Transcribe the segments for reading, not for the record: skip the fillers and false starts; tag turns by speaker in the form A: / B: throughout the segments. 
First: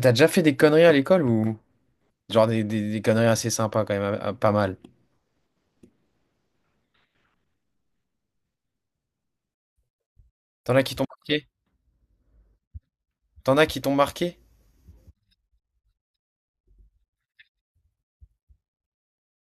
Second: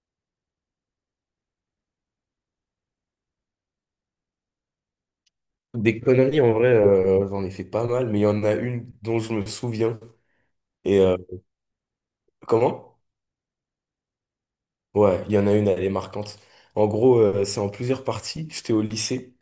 A: T'as déjà fait des conneries à l'école, ou genre des conneries assez sympas quand même, pas mal.
B: Des conneries, en vrai, j'en ai fait pas mal, mais il y en a une dont je me souviens.
A: T'en as qui
B: Et
A: t'ont
B: euh,
A: marqué?
B: Comment?
A: T'en as qui t'ont marqué?
B: Ouais, il y en a une, elle est marquante. En gros, c'est en plusieurs parties. J'étais au lycée.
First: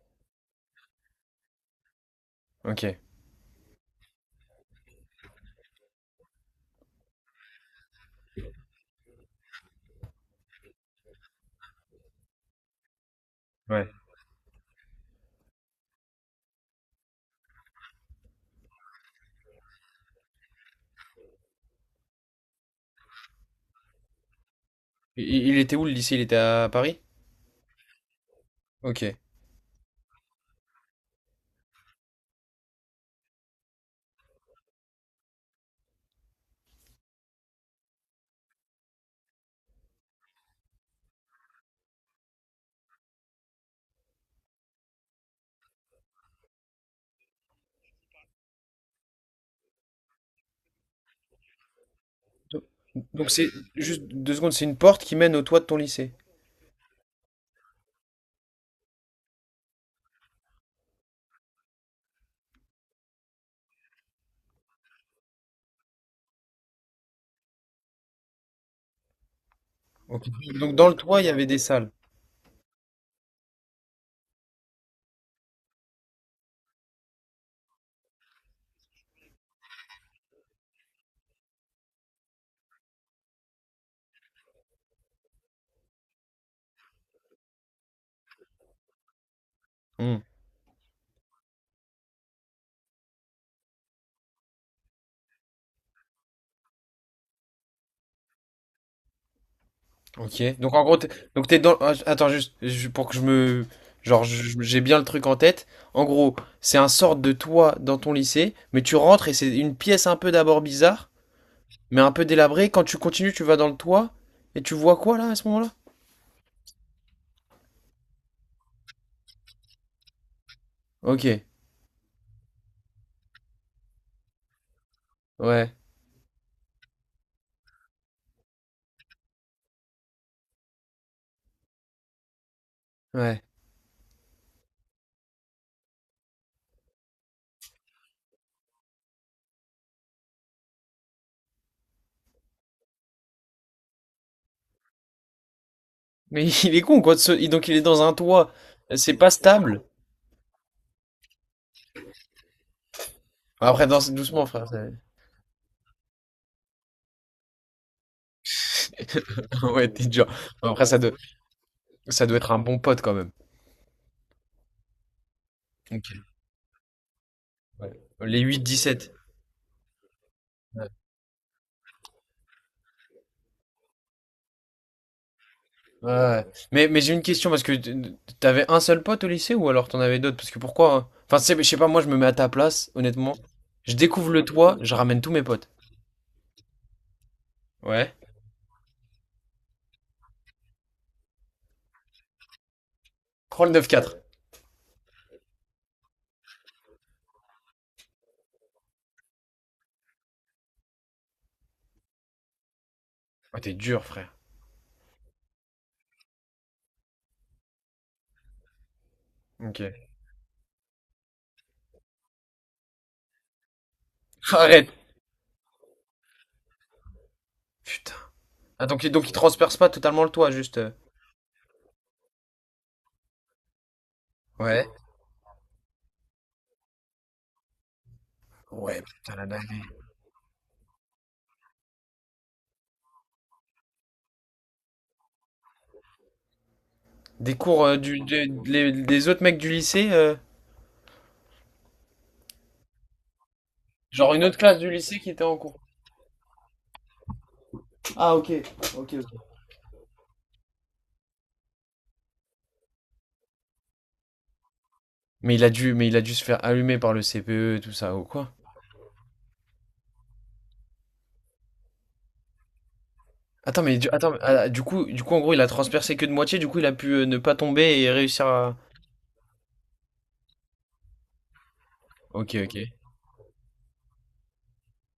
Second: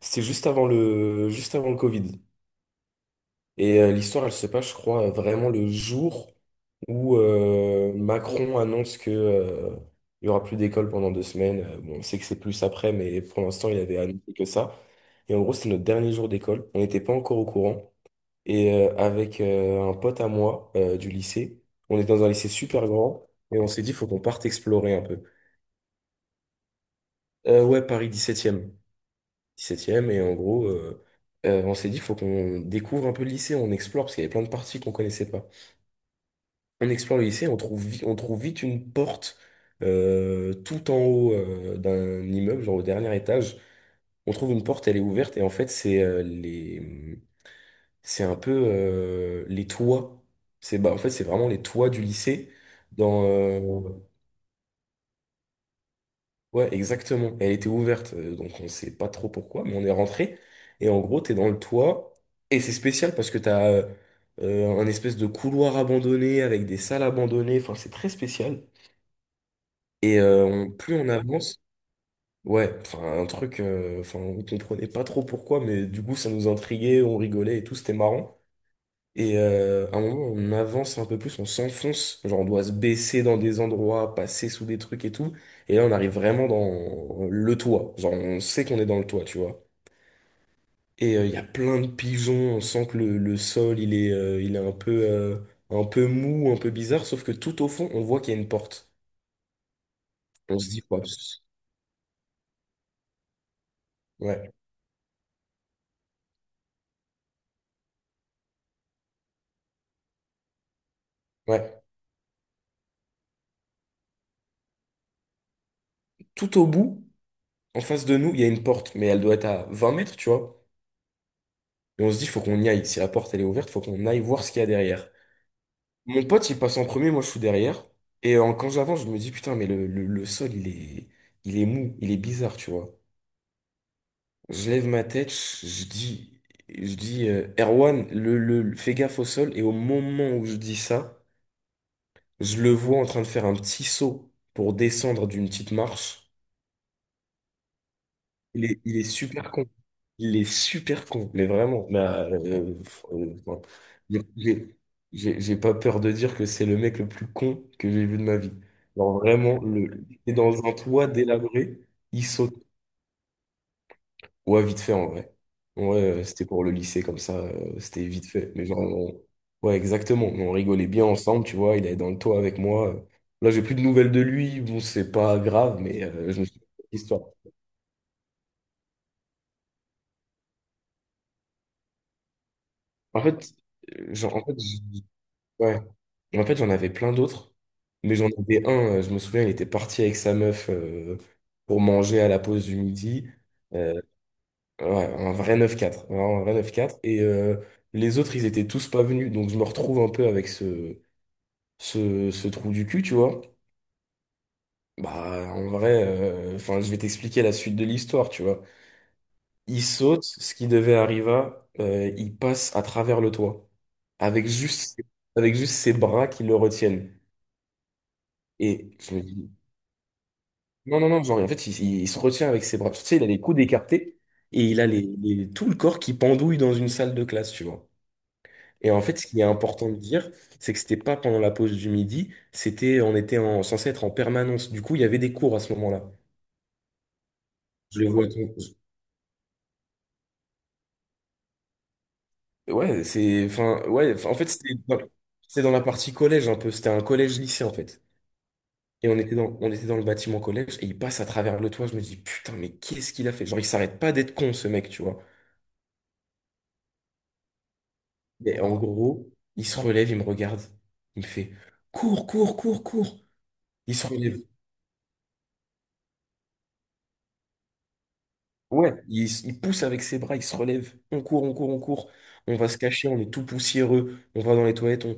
B: C'était juste avant le Covid.
A: Ok.
B: L'histoire, elle se passe, je crois, vraiment le jour où Macron annonce que il y aura plus d'école pendant deux semaines. Bon, on sait que c'est plus après, mais pour l'instant, il
A: Ouais.
B: avait annoncé que ça. Et en gros, c'était notre dernier jour d'école. On n'était pas encore au courant. Avec un pote à moi du lycée, on est dans un lycée super grand et on s'est dit, faut qu'on parte explorer un peu.
A: Il était où le lycée? Il était à Paris?
B: Ouais, Paris 17e.
A: Ok.
B: 17e, et en gros, on s'est dit, faut qu'on découvre un peu le lycée, on explore, parce qu'il y avait plein de parties qu'on connaissait pas. On explore le lycée, on trouve vite une porte tout en haut d'un immeuble, genre au dernier étage. On trouve une porte, elle est ouverte, et en fait, c'est un peu les toits. C'est bah, en fait c'est vraiment les toits du lycée.
A: Do-
B: Dans
A: Donc c'est, juste deux secondes, c'est une porte qui mène au toit de ton lycée.
B: Ouais, exactement. Elle était ouverte, donc on sait pas trop pourquoi, mais on est rentré et en gros t'es dans le toit et c'est spécial parce que t'as un espèce de couloir abandonné avec des salles abandonnées. Enfin c'est très spécial.
A: Ok. Donc dans le
B: Plus on
A: toit, il y avait des
B: avance,
A: salles.
B: ouais, enfin un truc, enfin on comprenait pas trop pourquoi, mais du coup ça nous intriguait, on rigolait et tout, c'était marrant. À un moment, on avance un peu plus, on s'enfonce, genre on doit se baisser dans des endroits, passer sous des trucs et tout. Et là, on arrive vraiment dans le toit. Genre, on sait qu'on est dans le toit, tu vois.
A: Hmm.
B: Il y a plein de pigeons, on sent que le sol, il est un peu mou, un peu bizarre, sauf que tout au fond, on voit qu'il y a une porte.
A: Ok.
B: On se
A: Donc en
B: dit,
A: gros,
B: ouais,
A: t'es-
B: pss,
A: donc t'es dans, attends juste pour que je me,
B: ouais.
A: j'ai bien le truc en tête. En gros, c'est un sorte de toit dans ton lycée, mais tu rentres et c'est une pièce un peu d'abord bizarre.
B: Ouais.
A: Mais un peu délabré, quand tu continues, tu vas dans le toit, et tu vois quoi là à ce moment-là?
B: Tout au bout, en face de nous, il y a une porte, mais elle doit être à 20 mètres, tu vois.
A: Ok,
B: Et on se dit, faut qu'on y aille. Si la porte, elle est ouverte, faut qu'on aille voir ce qu'il y a derrière.
A: ouais,
B: Mon pote, il passe en premier, moi je suis derrière. Quand j'avance, je me dis, putain, mais le sol, il est mou, il est bizarre, tu vois.
A: ouais.
B: Je lève ma tête, je dis, Erwan, fais gaffe au sol. Et au moment où je dis ça, je le vois en train de faire un petit saut pour descendre d'une petite marche.
A: Mais il est con quoi, donc il est dans un toit,
B: Il est
A: c'est pas
B: super con.
A: stable.
B: Il est super con, mais vraiment. Euh, enfin,
A: Après, danse
B: j'ai
A: doucement frère.
B: j'ai- j'ai pas peur de dire que c'est le mec le plus con que j'ai vu de ma vie. Genre vraiment,
A: Ouais, t'es
B: il
A: dur.
B: est dans un
A: Après,
B: toit délabré,
A: ça
B: il
A: doit être
B: saute.
A: un bon pote quand même.
B: Ouais, vite fait en vrai. Ouais,
A: Ok.
B: c'était pour le lycée comme ça,
A: Ouais.
B: c'était vite
A: Les
B: fait.
A: 8-17.
B: Ouais, exactement. Mais on
A: Ouais.
B: rigolait bien ensemble, tu vois. Il allait dans le toit avec moi. Là, j'ai plus de nouvelles de lui. Bon, c'est pas grave, mais
A: Ouais,
B: je
A: ouais.
B: me suis
A: Mais j'ai une
B: histoire.
A: question parce que t'avais un seul pote au lycée, ou alors t'en avais d'autres? Parce que pourquoi, hein? Enfin, je sais pas, moi je me mets à ta place,
B: En
A: honnêtement.
B: fait,
A: Je découvre
B: genre,
A: le
B: en fait,
A: toit, je ramène tous mes potes.
B: Ouais. En fait, j'en avais plein d'autres,
A: Ouais.
B: mais j'en avais un, je me souviens, il était parti avec sa meuf pour manger à la pause du midi.
A: Prends le
B: Euh,
A: 9-4.
B: ouais, un vrai neuf quatre, vraiment un vrai neuf quatre. Les autres, ils étaient tous pas venus, donc je me retrouve un peu avec ce trou du cul, tu vois.
A: Ouais, t'es dur, frère.
B: Bah, en vrai, enfin, je vais t'expliquer la suite de l'histoire, tu vois.
A: Ok.
B: Il saute, ce qui devait arriver, il passe à travers le toit, avec
A: Arrête.
B: juste, avec juste ses bras qui le retiennent.
A: Putain. Ah,
B: Et je me
A: donc il
B: dis,
A: transperce pas totalement le toit, juste.
B: non, non, non, genre, en fait, il se retient avec ses bras. Tu sais, il a les coudes écartés et il
A: Ouais.
B: a tout le corps qui pendouille dans une salle de classe, tu vois. Et
A: Ouais,
B: en fait, ce
A: putain,
B: qui est
A: la dinguerie.
B: important de dire, c'est que c'était pas pendant la pause du midi, c'était, on était en, censé être en permanence. Du coup, il y avait des cours à ce moment-là.
A: Des cours
B: Je les vois.
A: des autres mecs du lycée,
B: Ouais, c'est, enfin, ouais, enfin,
A: genre
B: en
A: une
B: fait,
A: autre classe du lycée qui était en
B: c'était dans
A: cours.
B: la partie collège un peu. C'était un collège-lycée, en fait.
A: Ah, ok.
B: Et
A: Ok,
B: on était
A: ok.
B: on était dans le bâtiment collège et il passe à travers le toit. Je me dis, putain, mais qu'est-ce qu'il a fait? Genre, il s'arrête pas d'être con, ce mec, tu vois.
A: Mais il a dû se faire allumer par le CPE, et tout ça, ou quoi?
B: Mais en gros, il se relève, il me regarde. Il me fait cours, cours, cours, cours.
A: Attends,
B: Il
A: mais
B: se
A: du, attends, mais,
B: relève.
A: ah, du coup, en gros, il a transpercé que de moitié, du coup, il a pu ne pas tomber et réussir à.
B: Il pousse avec ses bras, il se relève. On court, on court, on court.
A: Ok,
B: On va
A: ok.
B: se cacher, on est tout poussiéreux. On va dans les toilettes, on,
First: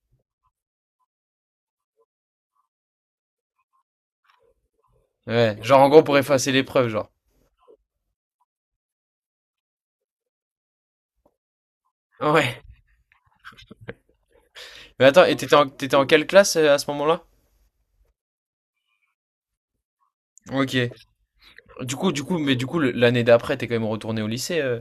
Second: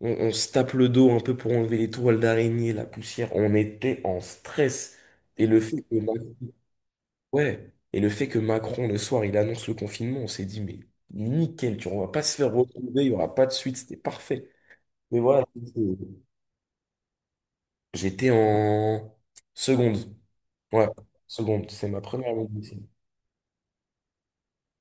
B: on, on se tape le dos un peu pour enlever les toiles d'araignée, la poussière. On était en stress. Et
A: Ouais,
B: le
A: genre
B: fait
A: en
B: que
A: gros pour
B: Macron,
A: effacer l'épreuve, genre.
B: ouais, et le fait que Macron, le soir, il annonce le confinement, on s'est dit, mais nickel, tu vois, on va pas se faire
A: Ouais.
B: retrouver, il y aura pas de suite, c'était parfait.
A: Mais
B: Mais
A: attends,
B: voilà.
A: t'étais en quelle classe à ce moment-là?
B: J'étais en seconde.
A: Ok.
B: Ouais, seconde. C'est
A: Du
B: ma
A: coup, du
B: première
A: coup,
B: année de
A: mais du coup,
B: lycée.
A: le- l'année d'après, t'es quand même retourné au lycée.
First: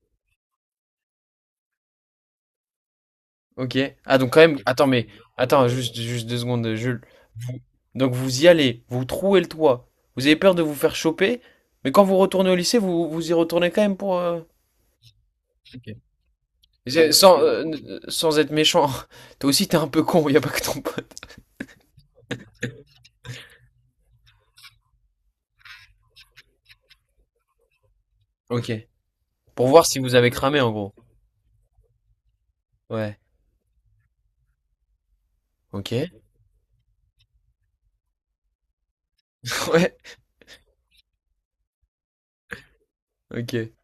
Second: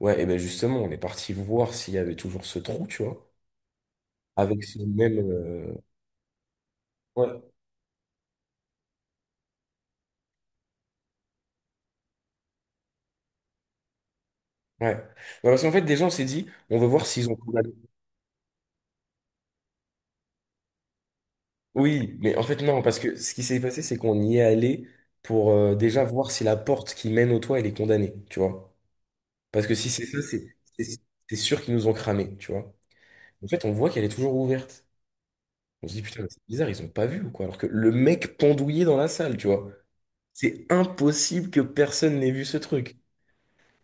B: Ouais, et ben justement, on est parti voir s'il y avait toujours ce trou, tu vois,
A: Ok. Ah, donc quand même.
B: avec ce
A: Attends, mais
B: même.
A: attends, juste, juste deux secondes, Jules.
B: Ouais,
A: Vous- Donc vous y allez, vous trouez le toit. Vous avez peur de vous faire choper, mais quand vous retournez au lycée, vous vous y retournez quand même pour.
B: ouais. Ouais, parce qu'en fait,
A: Ok.
B: déjà, on s'est dit, on veut voir s'ils ont
A: Sans
B: tout gardé.
A: sans être méchant. Toi aussi, t'es un peu con. Y a pas que ton pote.
B: Oui, mais en fait, non, parce que ce qui s'est passé, c'est qu'on y est allé pour déjà voir si la porte qui mène au toit, elle est condamnée, tu
A: Ok.
B: vois.
A: Pour
B: Parce que
A: voir
B: si
A: si
B: c'est
A: vous
B: ça,
A: avez cramé, en gros.
B: c'est sûr qu'ils nous ont cramé, tu vois.
A: Ouais.
B: En fait, on voit qu'elle est toujours ouverte. On
A: Ok.
B: se dit, putain, mais c'est bizarre, ils ont pas vu ou quoi? Alors que le mec pendouillé dans la salle, tu vois.
A: Ouais.
B: C'est impossible que personne n'ait vu ce truc.
A: Ok.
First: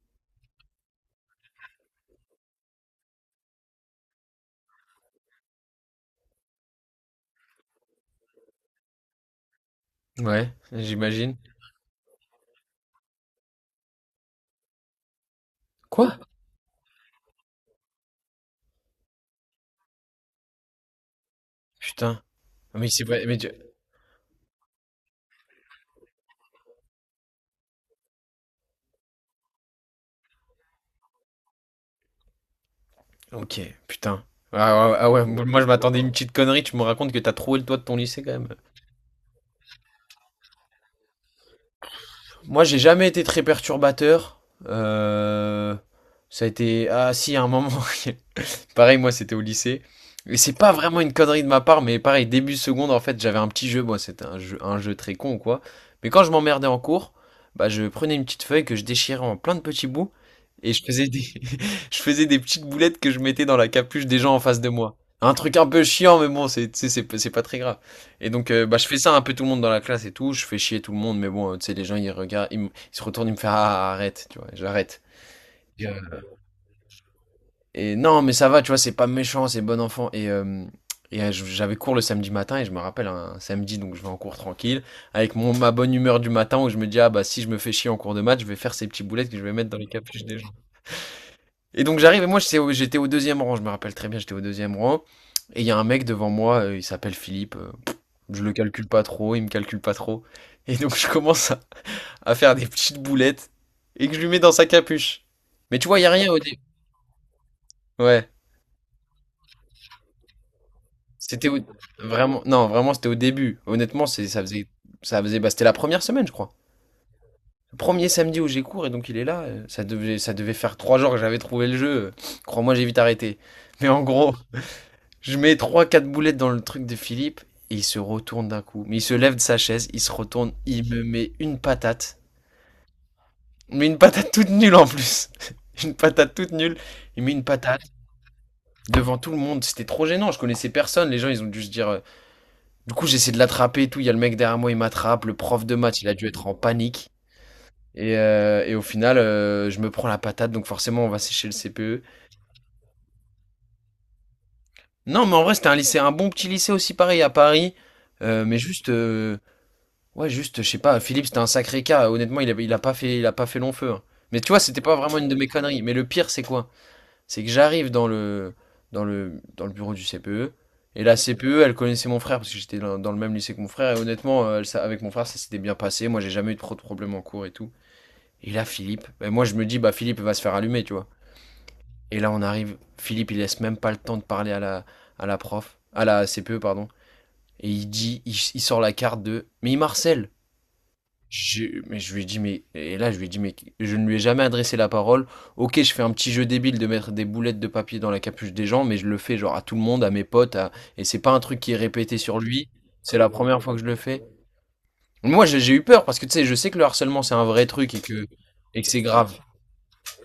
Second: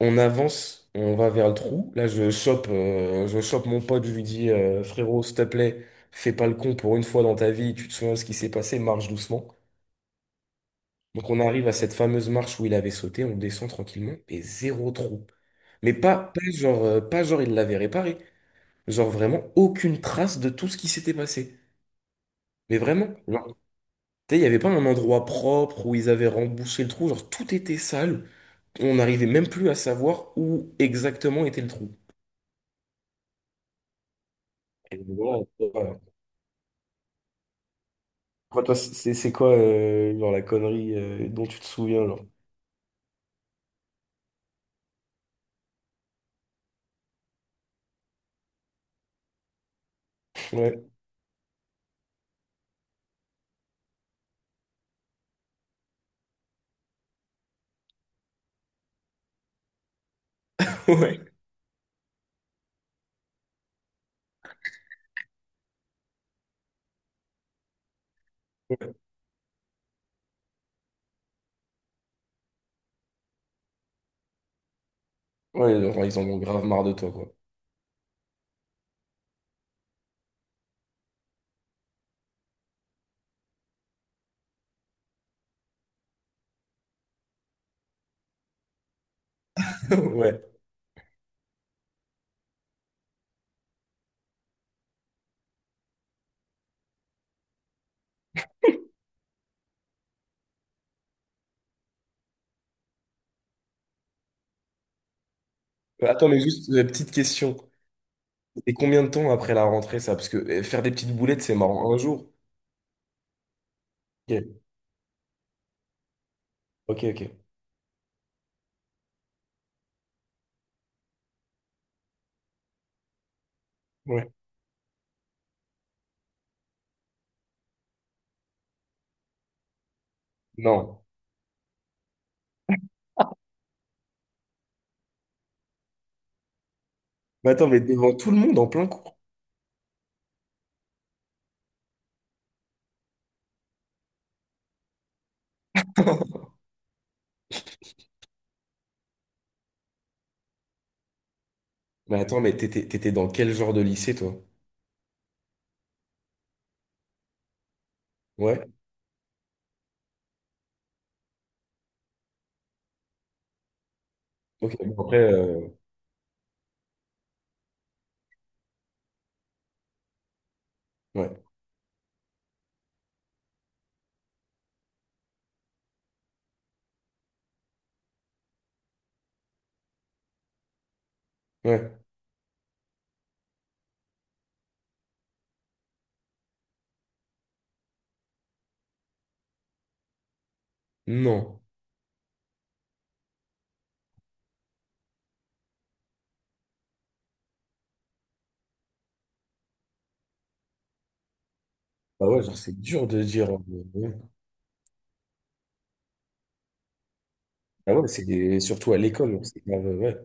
B: On avance, on va vers le trou. Là, je chope mon pote, je lui dis, frérot, s'il te plaît, fais pas le con pour une fois dans ta vie, tu te souviens de ce qui s'est passé, marche doucement.
A: Ouais,
B: Donc
A: j'imagine.
B: on arrive à cette fameuse marche où il avait sauté, on descend tranquillement, et zéro trou.
A: Quoi?
B: Pas genre, pas genre il l'avait réparé. Genre vraiment aucune trace de tout ce qui s'était passé.
A: Putain.
B: Mais
A: Mais c'est
B: vraiment.
A: pas.
B: Tu sais, il n'y avait pas un endroit propre où ils avaient rembouché le trou, genre tout était sale. On n'arrivait même plus à savoir où exactement était le trou.
A: Ok, putain. Ah ouais,
B: Et
A: ah ouais,
B: voilà,
A: moi je
B: voilà.
A: m'attendais à une petite connerie, tu me racontes que t'as trouvé le toit de ton lycée quand même.
B: Toi, c'est quoi genre la connerie dont tu te souviens genre?
A: Moi j'ai jamais été très perturbateur. Euh, Ça a été... Ah si, à un moment, pareil, moi, c'était au lycée. Et c'est pas
B: Ouais.
A: vraiment une connerie de ma part, mais pareil, début seconde, en fait, j'avais un petit jeu. Moi, c'était un jeu très con ou quoi. Mais quand je m'emmerdais en cours, bah, je prenais une petite feuille que je déchirais en plein de petits bouts et je faisais
B: Ouais.
A: des, je faisais des petites boulettes que je mettais dans la capuche des gens en face de moi. Un truc un peu chiant, mais bon, c'est, tu sais, c'est pas très grave. Et donc, bah, je fais ça un peu tout le monde dans la classe et tout. Je fais chier tout le monde, mais bon, tu sais, les gens, ils regardent, ils se retournent, ils me font, ah, arrête, tu vois, j'arrête.
B: Ouais, genre, ils en ont grave marre de toi, quoi.
A: Et non, mais ça va, tu vois, c'est pas méchant, c'est bon enfant. Et j'avais cours le samedi matin et je me rappelle un samedi, donc je vais en cours tranquille, avec ma bonne humeur du matin où je me dis, ah bah si je me fais chier en cours de maths, je vais faire ces petits boulettes que je vais mettre dans les capuches des
B: Ouais.
A: gens. Et donc j'arrive et moi j'étais au 2e rang, je me rappelle très bien, j'étais au 2e rang. Et il y a un mec devant moi, il s'appelle Philippe, je le calcule pas trop, il me calcule pas trop. Et donc à faire des petites boulettes et que je lui mets dans sa capuche. Mais tu vois, il y a
B: Attends,
A: rien au
B: mais
A: début.
B: juste une petite question.
A: Ouais.
B: Et combien de temps après la rentrée, ça? Parce que faire des petites boulettes,
A: C'était
B: c'est
A: au...
B: marrant. Un jour.
A: vraiment, non, vraiment, c'était au début. Honnêtement, c'est,
B: Ok,
A: ça faisait, bah, c'était la première semaine, je crois.
B: ok.
A: Le premier samedi où j'ai cours, et donc il est là. Ça devait faire 3 jours que j'avais trouvé le jeu. Crois-moi, j'ai vite arrêté. Mais en
B: Ouais.
A: gros, je mets trois, quatre boulettes dans le truc de Philippe, et il se retourne d'un coup. Mais il se lève de sa chaise, il se retourne, il
B: Non.
A: me met une patate. Mais une patate toute nulle en plus. Une patate toute nulle. Il met une
B: Mais attends,
A: patate
B: mais devant tout le monde en plein cours.
A: devant tout le monde. C'était trop gênant, je connaissais personne. Les gens, ils ont dû se dire, du coup, j'essaie de l'attraper et tout. Il y a le mec derrière moi, il m'attrape. Le prof de maths, il a dû être en panique. Et au final, je me prends la patate, donc forcément, on va sécher le CPE.
B: Mais attends, t'étais dans quel genre de lycée, toi?
A: Non, mais en vrai, c'était un lycée, un bon petit lycée aussi, pareil, à Paris. Euh, mais
B: Ouais.
A: juste, euh, ouais, juste, je sais pas, Philippe, c'était un sacré cas. Honnêtement, il a pas fait long feu, hein. Mais tu vois,
B: Ok,
A: c'était pas
B: bon, après,
A: vraiment une de mes conneries. Mais le pire, c'est quoi? C'est que j'arrive dans le bureau du CPE. Et la
B: ouais,
A: CPE, elle connaissait mon frère parce que j'étais dans le même lycée que mon frère. Et honnêtement, avec mon frère, ça s'était bien passé. Moi, j'ai jamais eu trop de problèmes en cours et tout. Et là, Philippe, ben, moi, je me dis, bah, Philippe va se faire allumer, tu vois.
B: ouais,
A: Et là, on arrive. Philippe, il laisse même pas le temps de parler à la prof, à la CPE, pardon. Et il dit, il sort la carte de, mais il marcelle.
B: non.
A: Je, mais je lui ai dit, mais, et là, je lui ai dit, mais je ne lui ai jamais adressé la parole. Ok, je fais un petit jeu débile de mettre des boulettes de papier dans la capuche des gens, mais je le fais genre à tout le monde, à mes potes, à- et c'est pas un truc qui est répété
B: Bah
A: sur
B: ouais, genre,
A: lui.
B: c'est dur
A: C'est
B: de
A: la
B: dire.
A: première fois que je le
B: Ouais.
A: fais. Moi, j'ai eu peur parce que tu sais, je sais que le harcèlement c'est un vrai truc et que
B: Surtout à
A: c'est grave.
B: l'école, c'est grave, ouais,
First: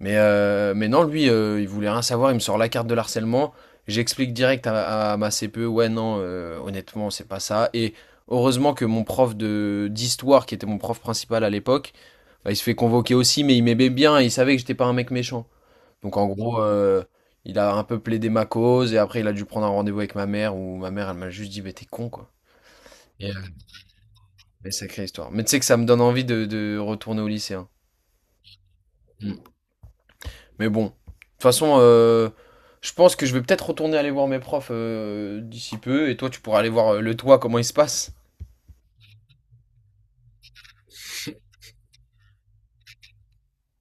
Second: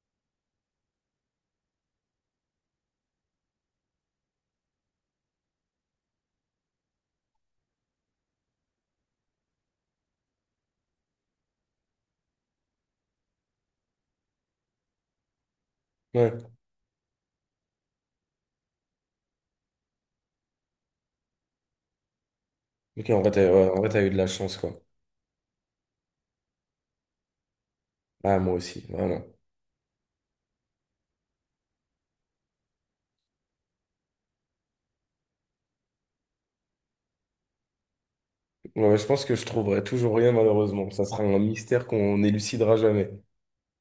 A: Mais, mais non, lui, il voulait rien savoir. Il me sort la carte de l'harcèlement. J'explique direct à ma CPE, ouais, non, honnêtement, c'est pas ça. Et heureusement que mon prof de d'histoire, qui était mon prof principal à l'époque, bah, il se fait convoquer aussi, mais il m'aimait bien et il savait que j'étais pas un mec méchant. Donc en
B: ouais.
A: gros, il a un peu plaidé ma cause et après il a dû prendre un rendez-vous avec ma mère où ma mère elle m'a juste dit, mais t'es con quoi. Et,
B: Ouais, en vrai, t'as eu de la chance,
A: mais
B: quoi.
A: sacrée histoire. Mais tu sais que ça me donne envie de retourner au lycée, hein.
B: Ah, moi aussi, vraiment.
A: Mais bon, de toute façon, je pense que je vais peut-être retourner aller voir mes profs d'ici peu et toi tu pourras aller voir le toit comment il se passe.
B: Ouais, je pense que je trouverai toujours rien, malheureusement. Ça sera un mystère qu'on élucidera jamais.